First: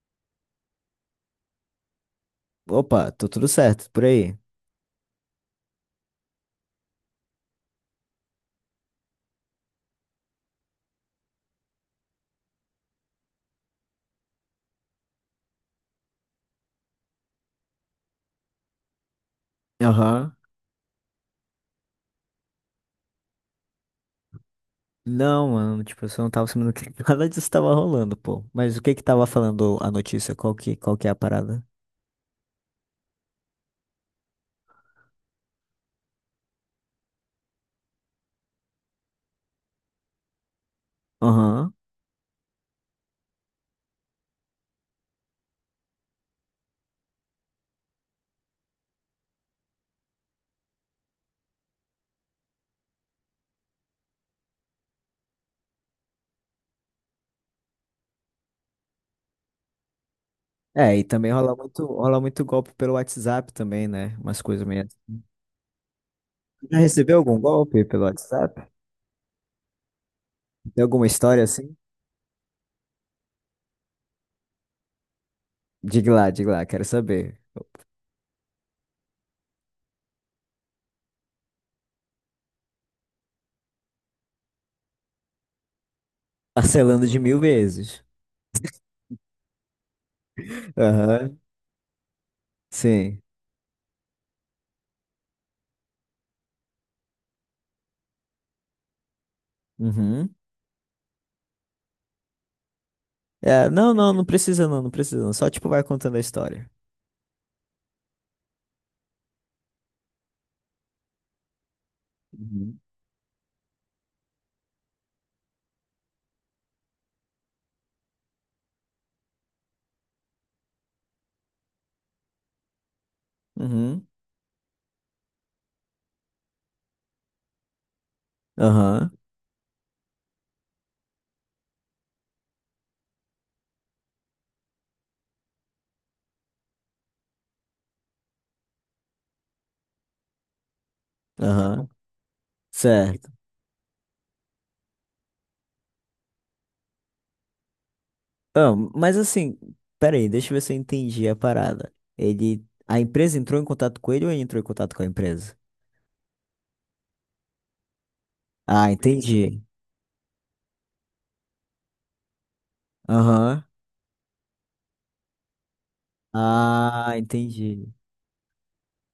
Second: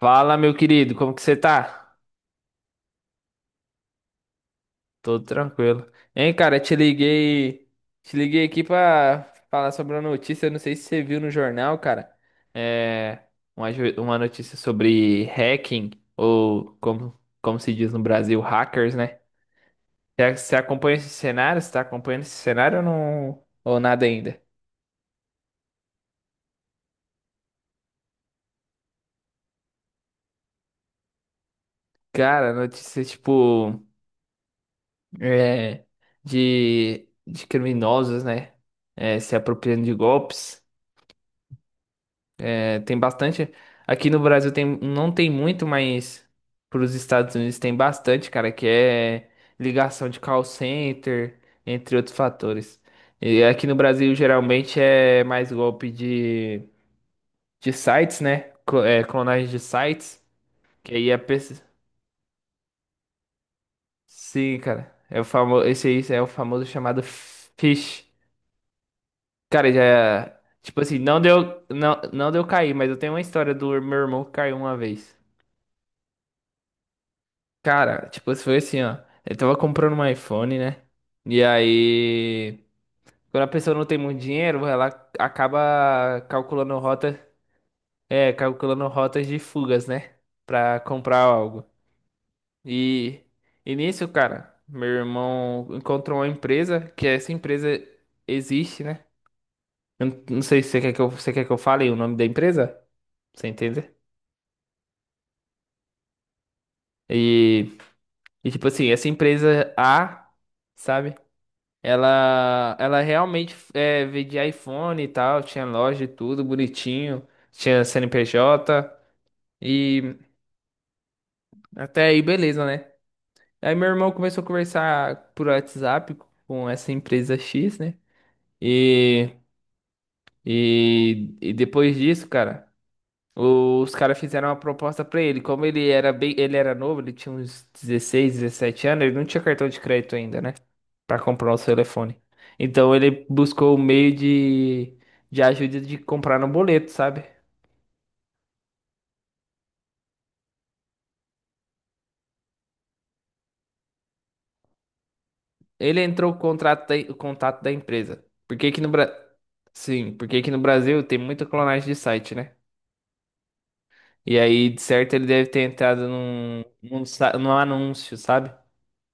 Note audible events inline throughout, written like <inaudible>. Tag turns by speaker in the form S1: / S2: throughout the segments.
S1: Fala, meu querido, como que você tá?
S2: Opa, tô tudo certo, por aí.
S1: Tô tranquilo. Hein, cara, te liguei aqui pra falar sobre uma notícia, eu não sei se você viu no jornal, cara. É uma notícia sobre hacking, ou como se diz no Brasil, hackers, né?
S2: Aham.
S1: Você acompanha esse cenário? Você tá acompanhando esse cenário ou não? Ou nada ainda?
S2: Não, mano, tipo, eu só não tava sabendo que <laughs> nada disso tava rolando, pô. Mas o que que tava falando a notícia? Qual que é a parada?
S1: Cara, notícia tipo, é, de criminosos, né? É, se apropriando de golpes.
S2: Aham.
S1: É, tem bastante. Aqui no Brasil tem, não tem muito, mas para os Estados Unidos tem bastante, cara, que é ligação de call center, entre outros fatores. E aqui no Brasil geralmente é mais golpe de sites, né? É, clonagem de sites. Que
S2: É, e
S1: aí a
S2: também rola
S1: pessoa.
S2: muito, rola muito golpe pelo WhatsApp também, né? Umas
S1: Sim,
S2: coisas meio
S1: cara.
S2: assim.
S1: É o famoso, esse aí é o famoso
S2: Já
S1: chamado
S2: recebeu algum golpe pelo
S1: fish.
S2: WhatsApp?
S1: Cara, já. Tipo
S2: Tem
S1: assim,
S2: alguma
S1: não
S2: história
S1: deu,
S2: assim?
S1: não, não deu cair, mas eu tenho uma história do meu irmão que caiu uma vez.
S2: Diga lá, quero saber.
S1: Cara, tipo, foi assim, ó. Ele tava comprando um iPhone, né? E aí, quando a pessoa não tem muito dinheiro, ela acaba calculando
S2: Parcelando de
S1: rota,
S2: mil vezes.
S1: é, calculando rotas de fugas, né?
S2: <laughs>
S1: Pra comprar
S2: Aham.
S1: algo. E,
S2: Sim.
S1: e nisso, cara, meu irmão encontrou uma empresa, que essa empresa existe, né? Eu não
S2: Uhum.
S1: não sei se você quer que eu, você quer que eu fale o nome da empresa, você
S2: É,
S1: entende?
S2: não, não, não precisa não, não precisa não. Só, tipo, vai contando a história.
S1: E, e tipo assim, essa empresa A, sabe? Ela,
S2: Uhum.
S1: ela realmente é, vendia iPhone e tal, tinha loja e tudo bonitinho, tinha CNPJ e até aí beleza, né? Aí meu
S2: Uhum.
S1: irmão começou a conversar por WhatsApp com essa empresa X, né?
S2: Aham.
S1: E, e depois disso, cara, os caras fizeram uma proposta pra ele. Como ele era bem, ele era novo, ele tinha uns 16, 17 anos, ele não tinha cartão de crédito ainda, né? Pra comprar o seu
S2: Aham,
S1: telefone. Então ele
S2: certo.
S1: buscou o meio de ajuda de comprar no boleto, sabe?
S2: Ah, mas assim, peraí, deixa eu ver se eu entendi a parada. A empresa entrou em contato com ele ou ele entrou em contato com a empresa?
S1: Ele entrou com o o contato da empresa. Por que que no
S2: Ah,
S1: Bra...
S2: entendi.
S1: Sim, porque aqui no Brasil tem muita clonagem de site, né?
S2: Aham.
S1: E aí, de certo, ele deve ter entrado num, num,
S2: Ah,
S1: sa- num
S2: entendi.
S1: anúncio, sabe?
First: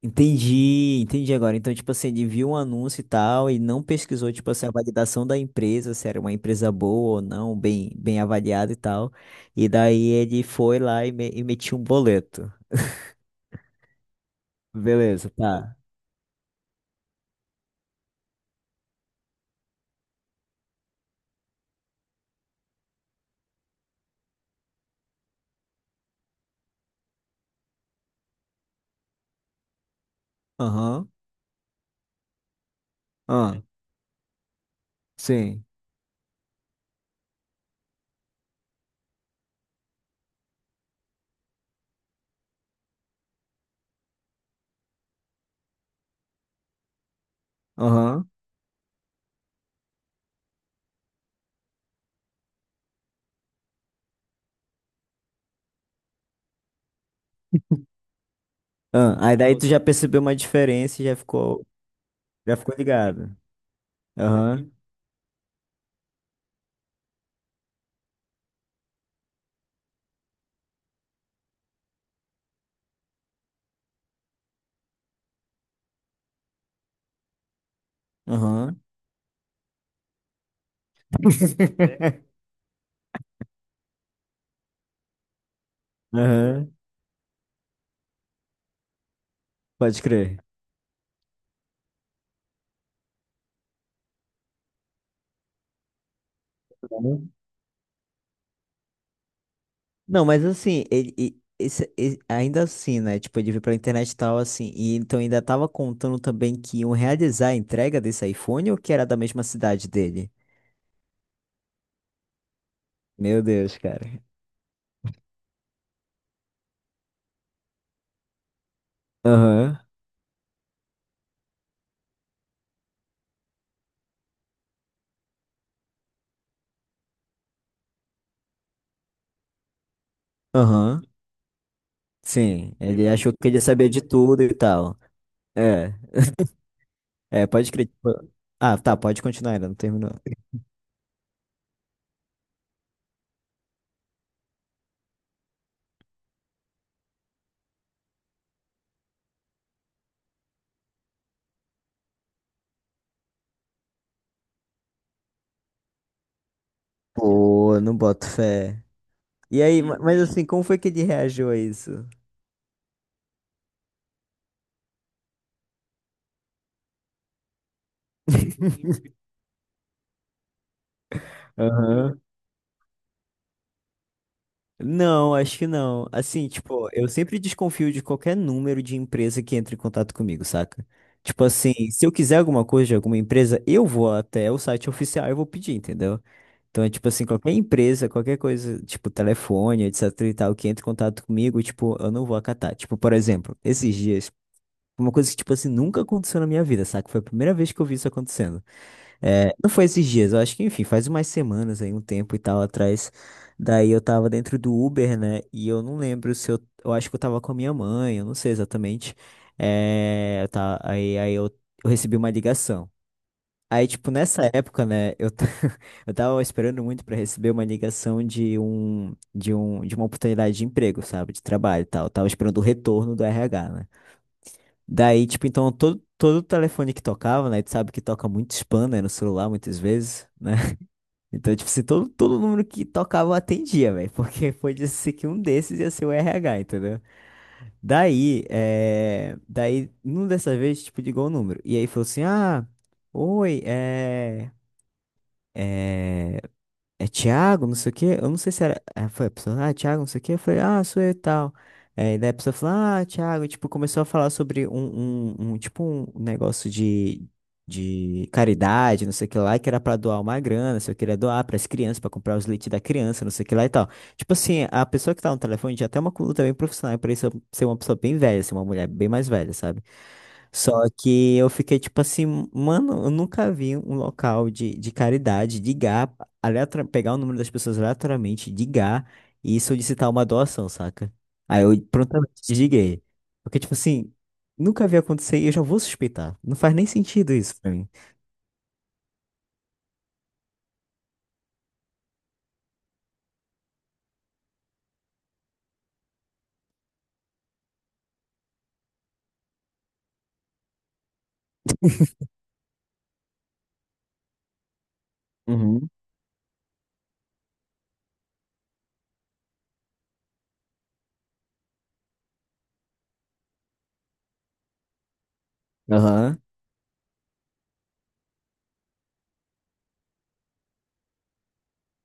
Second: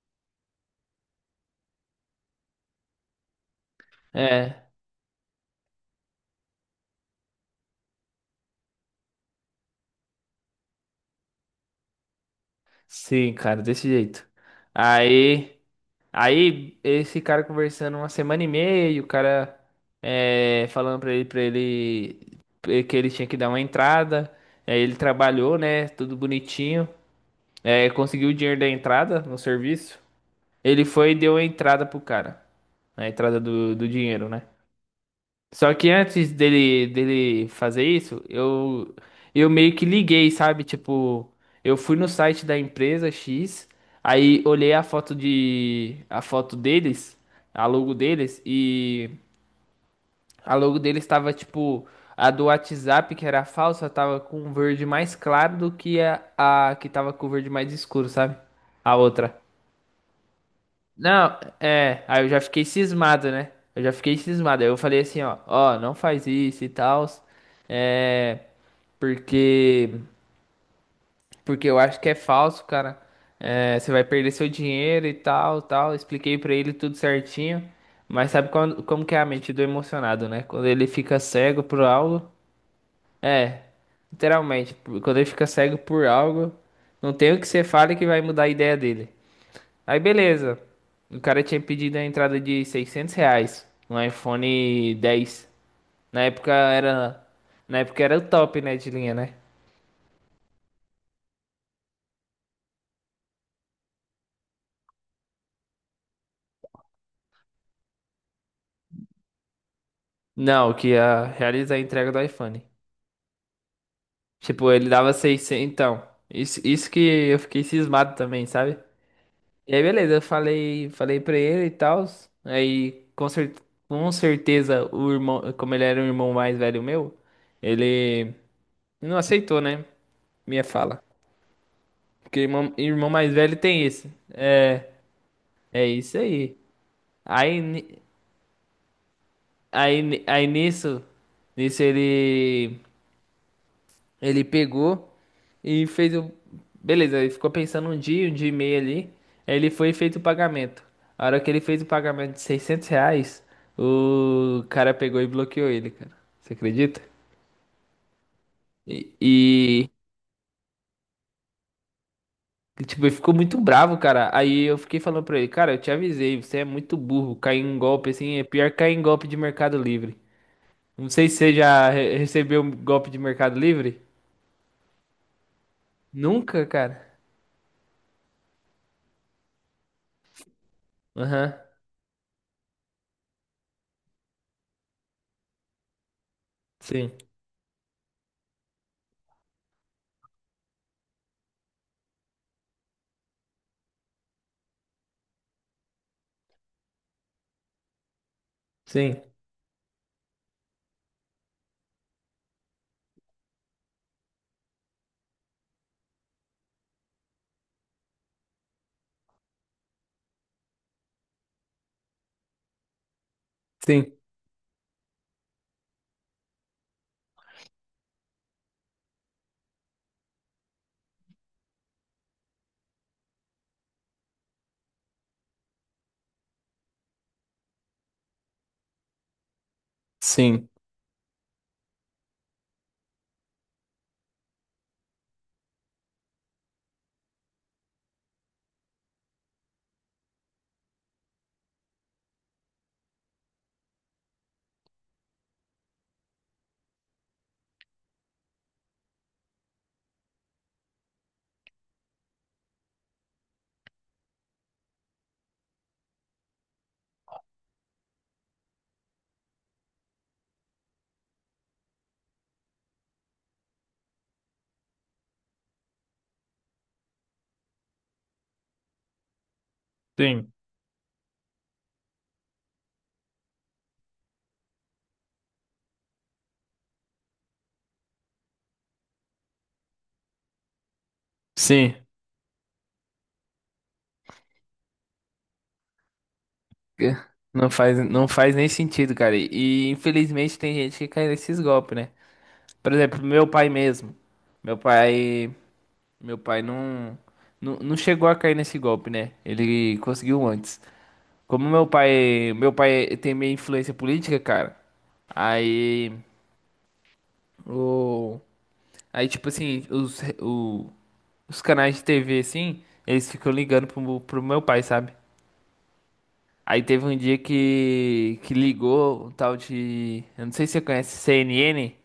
S2: Entendi, entendi agora. Então, tipo assim, ele viu um anúncio e tal e não pesquisou, tipo
S1: É,
S2: assim, a validação da empresa, se era uma empresa boa ou não, bem, bem avaliada e tal. E daí ele foi lá e metiu um boleto.
S1: sim, cara, desse jeito.
S2: Beleza,
S1: Aí.
S2: tá.
S1: Aí esse cara conversando uma semana e meia, o cara é, falando pra ele, que ele tinha que dar uma entrada. Aí ele trabalhou, né? Tudo bonitinho. É, conseguiu o dinheiro da entrada no serviço. Ele
S2: Aham.
S1: foi e deu a entrada pro cara. A entrada
S2: Ah,
S1: do dinheiro, né?
S2: sim.
S1: Só que antes dele fazer isso, eu meio que liguei, sabe? Tipo, eu fui no site da empresa X, aí olhei a foto deles, a logo
S2: Aham.
S1: deles, e a logo deles tava, tipo, a do WhatsApp, que era falsa, tava com um verde mais claro do que a que tava com o verde mais escuro, sabe? A
S2: Ah,
S1: outra.
S2: aí daí tu já percebeu uma diferença e já
S1: Não,
S2: ficou,
S1: é, aí eu já
S2: já
S1: fiquei
S2: ficou
S1: cismado,
S2: ligado.
S1: né? Eu já fiquei cismado. Aí
S2: Aham,
S1: eu falei assim, ó, ó, não faz isso e tal. É, porque porque eu acho que é falso, cara. É, você vai perder seu dinheiro e tal, tal. Expliquei pra ele tudo certinho. Mas sabe
S2: aham.
S1: quando, como que é a mente do emocionado, né? Quando ele fica cego por algo,
S2: <laughs>
S1: é, literalmente, quando ele fica cego por algo,
S2: Aham,
S1: não tem o que você fale que vai mudar a ideia dele. Aí
S2: pode crer.
S1: beleza. O cara tinha pedido a entrada de 600 reais no iPhone 10. Na época era,
S2: Uhum.
S1: na época era o top, né, de linha, né?
S2: Não, mas assim, ele, e- esse- e- ainda assim, né? Tipo, ele veio pra internet e tal, assim. E então ainda tava contando também que iam realizar a entrega desse iPhone ou que era da mesma cidade dele?
S1: Não, que ia realizar a entrega do iPhone.
S2: Meu Deus, cara.
S1: Tipo, ele dava seiscentos, então. Isso que eu fiquei cismado também, sabe? E
S2: Aham,
S1: aí beleza, eu falei, falei pra ele e tal. Aí com certeza o irmão, como ele era o irmão mais velho meu, ele não aceitou, né? Minha fala.
S2: aham.
S1: Porque irmão,
S2: Sim, ele
S1: irmão mais
S2: achou que
S1: velho
S2: ele
S1: tem
S2: sabia de
S1: isso.
S2: tudo e
S1: É,
S2: tal.
S1: é
S2: É.
S1: isso aí.
S2: É,
S1: Aí,
S2: pode crer.
S1: ni-
S2: Ah, tá, pode continuar, ainda não
S1: aí,
S2: terminou.
S1: ni- aí nisso, nisso ele pegou e fez o. Beleza, ele ficou pensando um dia e meio ali. Aí ele foi e fez o pagamento. A hora que ele fez o pagamento de 600 reais, o cara pegou e bloqueou ele, cara. Você acredita?
S2: Pô, não boto fé. E aí,
S1: E,
S2: mas assim, como foi que ele reagiu a isso?
S1: Tipo, ele ficou muito bravo, cara. Aí eu fiquei falando pra ele, cara, eu te avisei, você é muito burro. Cair em golpe assim é pior que cair
S2: <laughs>
S1: em golpe de Mercado Livre. Não sei se você já
S2: Aham.
S1: recebeu um golpe de Mercado Livre.
S2: Não, acho que não. Assim,
S1: Nunca,
S2: tipo, eu
S1: cara.
S2: sempre desconfio de qualquer número de empresa que entre em contato comigo, saca? Tipo
S1: Aham.
S2: assim, se eu quiser alguma coisa de alguma empresa, eu vou até o site oficial e vou pedir, entendeu? Então é tipo
S1: Sim.
S2: assim, qualquer empresa, qualquer coisa, tipo telefone, etc e tal, que entre em contato comigo, tipo, eu não vou acatar. Tipo, por exemplo, esses dias, uma coisa que, tipo assim, nunca aconteceu na minha vida, saca? Foi a primeira vez que eu vi isso acontecendo.
S1: Sim.
S2: É, não foi esses dias, eu acho que, enfim, faz umas semanas aí, um tempo e tal atrás. Daí eu tava dentro do Uber, né? E eu não lembro se eu. Eu acho que eu tava com a minha mãe, eu não sei exatamente. É, tá, aí eu recebi uma ligação. Aí, tipo,
S1: Sim.
S2: nessa época, né, <laughs> eu tava esperando muito pra receber uma ligação de uma oportunidade de emprego, sabe? De trabalho e tal. Eu tava esperando o retorno do RH, né? Daí, tipo, então todo telefone que tocava, né? Tu sabe que toca muito spam, né? No celular, muitas vezes, né?
S1: Sim.
S2: <laughs> Então, tipo, se todo número que tocava eu atendia, velho. Porque <laughs> foi ser que um desses ia ser o RH, entendeu? Daí, numa dessa vez, tipo, ligou o número. E aí falou assim, ah, oi, é, Thiago, não sei o quê. Eu não sei se era. Foi a pessoa, ah, Thiago, não sei o quê. Eu falei, ah, sou eu e tal. É, e daí a pessoa falou, ah, Thiago, e, tipo, começou a falar sobre tipo, um negócio de caridade, não sei o que lá, que era pra doar uma grana, se eu queria doar pras crianças, pra comprar os leites da criança, não sei o que lá e tal. Tipo assim, a pessoa que tá no telefone já tem uma conduta bem profissional, pra isso ser uma pessoa bem velha, ser uma mulher bem mais velha, sabe?
S1: Sim.
S2: Só que eu fiquei tipo assim, mano, eu nunca vi um local de caridade, de GAP pegar o número das pessoas aleatoriamente, ligar e solicitar uma doação, saca? Aí eu
S1: Sim.
S2: prontamente desliguei. Porque, tipo assim, nunca vi acontecer e eu já vou suspeitar. Não faz nem
S1: Que-
S2: sentido isso
S1: Não
S2: pra mim.
S1: faz, não faz nem sentido, cara. E infelizmente tem gente que cai nesses golpes, né? Por exemplo, meu pai mesmo. Meu pai. Meu pai não chegou a cair nesse golpe, né? Ele conseguiu antes. Como meu pai tem meio influência política, cara.
S2: Uhum.
S1: Aí o aí tipo assim, os os canais de TV assim, eles ficam ligando pro meu pai, sabe?
S2: Aham.
S1: Aí teve um dia que ligou um tal de, eu não sei se você conhece CNN.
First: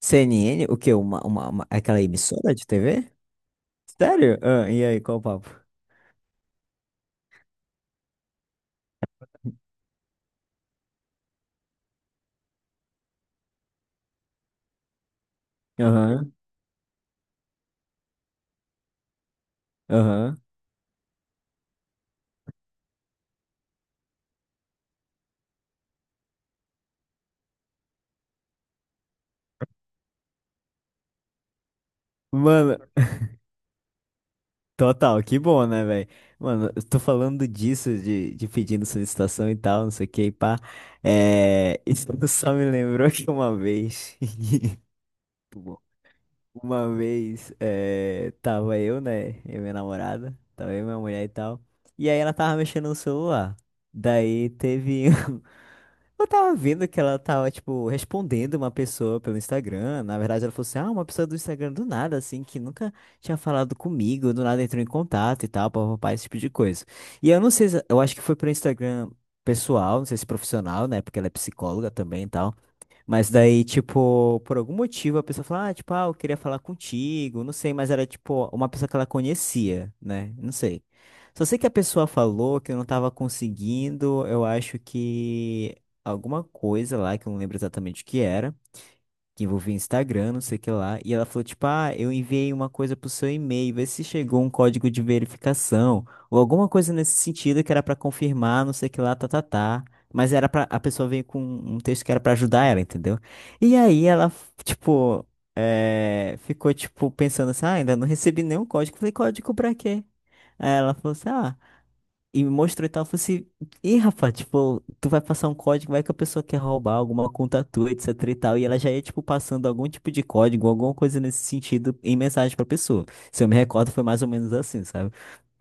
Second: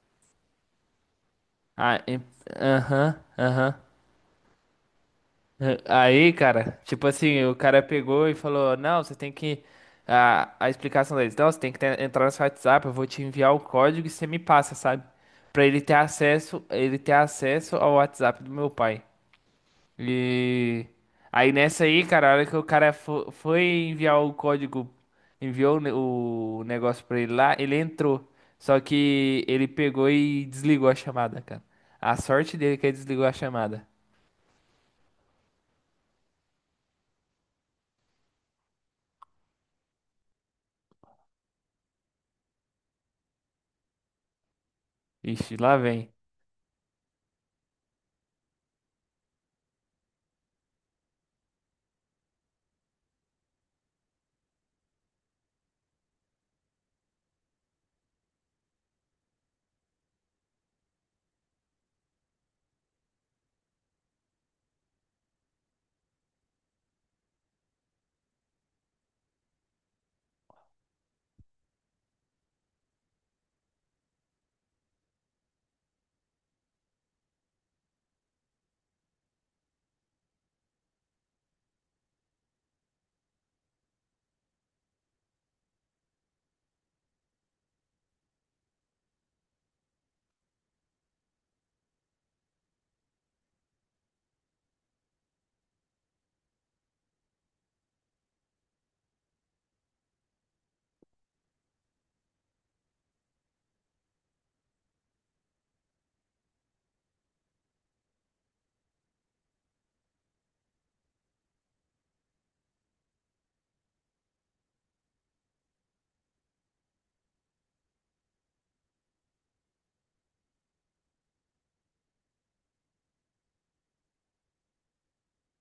S2: CNN, o quê? Aquela
S1: Ah,
S2: emissora de TV?
S1: aham, aham.
S2: Sério? Ah, e aí, qual o papo?
S1: Aí, cara, tipo assim, o cara pegou e falou: Não, você tem que. A explicação deles: Não, você tem que entrar no seu WhatsApp, eu vou te enviar o código e você me passa, sabe? Pra
S2: Aham,
S1: ele ter acesso ao WhatsApp do meu pai.
S2: aham.
S1: E. Aí nessa aí, cara, a hora que o cara foi enviar o código, enviou o o negócio pra ele lá, ele entrou. Só que ele pegou e desligou a chamada, cara. A sorte dele
S2: Mano,
S1: é que ele desligou a chamada.
S2: total, que bom, né, velho? Mano, eu tô falando disso, de pedindo solicitação e tal, não sei o que, e pá. É, isso <laughs> só me lembrou que uma vez, <laughs>
S1: Ixi,
S2: muito
S1: lá
S2: bom.
S1: vem.
S2: Uma vez, é, tava eu, né, e minha namorada, tava eu, minha mulher e tal, e aí ela tava mexendo no celular. Daí teve eu tava vendo que ela tava, tipo, respondendo uma pessoa pelo Instagram. Na verdade, ela falou assim: ah, uma pessoa do Instagram do nada, assim, que nunca tinha falado comigo, do nada entrou em contato e tal, papapá, esse tipo de coisa. E eu não sei, eu acho que foi pro Instagram pessoal, não sei se profissional, né? Porque ela é psicóloga também e tal. Mas daí, tipo, por algum motivo a pessoa fala, ah, tipo, ah, eu queria falar contigo, não sei, mas era, tipo, uma pessoa que ela conhecia, né? Não sei. Só sei que a pessoa falou que eu não tava conseguindo, eu acho que alguma coisa lá, que eu não lembro exatamente o que era que envolvia Instagram, não sei o que lá. E ela falou, tipo, ah, eu enviei uma coisa pro seu e-mail, vê se chegou um código de verificação, ou alguma coisa nesse sentido que era pra confirmar, não sei o que lá, tá, tá, tá. Mas era a pessoa veio com um texto que era pra ajudar ela, entendeu? E aí ela, tipo, ficou, tipo, pensando assim, ah, ainda não recebi nenhum código. Falei, código pra quê? Aí ela falou assim, ah, e me mostrou e tal, eu falei assim, ih, rapaz, tipo, tu vai passar um código, vai que a pessoa quer roubar alguma conta tua, etc e tal, e ela já ia, tipo, passando algum tipo de código, alguma coisa nesse sentido, em mensagem pra pessoa. Se eu me recordo, foi mais ou menos assim, sabe?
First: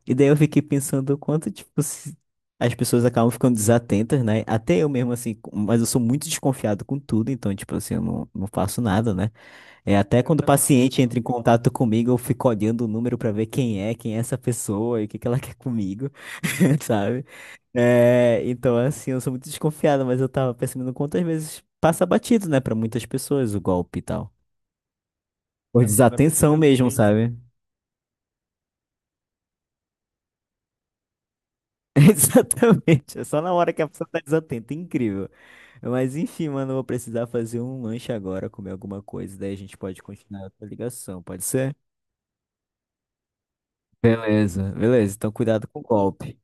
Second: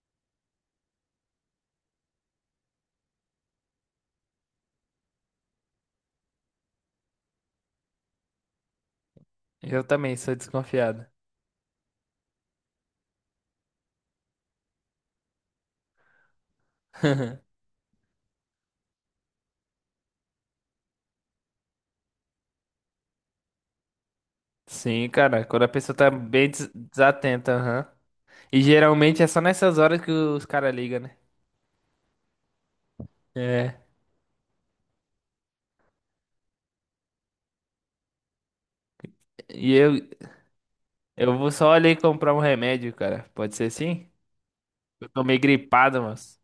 S2: E daí eu fiquei pensando o quanto, tipo, as pessoas acabam ficando desatentas, né? Até eu mesmo, assim, mas eu sou muito desconfiado com tudo, então, tipo assim, eu não faço nada, né?
S1: Eu
S2: É,
S1: também
S2: até
S1: sou
S2: quando o paciente
S1: desconfiado.
S2: entra em contato comigo, eu fico olhando o número para ver quem é, essa pessoa e o que que ela quer comigo, <laughs> sabe?
S1: <laughs>
S2: É, então, assim, eu sou muito desconfiado, mas eu tava percebendo quantas vezes passa batido, né, para muitas pessoas o golpe e tal.
S1: Sim, cara, quando a
S2: Por
S1: pessoa tá bem
S2: desatenção mesmo, sabe?
S1: desatenta, aham. E geralmente é só nessas horas que os caras ligam, né?
S2: <laughs> Exatamente. É só na hora
S1: É.
S2: que a pessoa tá desatenta. É incrível. Mas enfim, mano, eu vou precisar fazer um lanche agora, comer alguma coisa. Daí a
S1: E
S2: gente
S1: eu,
S2: pode continuar a ligação,
S1: eu
S2: pode
S1: vou só
S2: ser?
S1: ali comprar um remédio, cara. Pode ser assim?
S2: Beleza,
S1: Eu
S2: beleza.
S1: tô
S2: Então,
S1: meio
S2: cuidado com o
S1: gripado,
S2: golpe.
S1: mas.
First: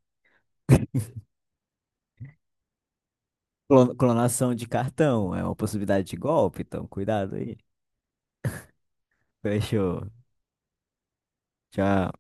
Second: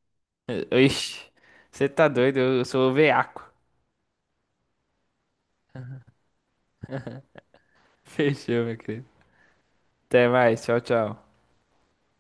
S1: Ixi, você tá doido? Eu sou o veaco.
S2: Clonação de cartão é uma possibilidade de golpe, então cuidado aí.
S1: <laughs> Fechou, meu querido.
S2: Fechou.
S1: Até mais. Tchau, tchau.
S2: Tchau.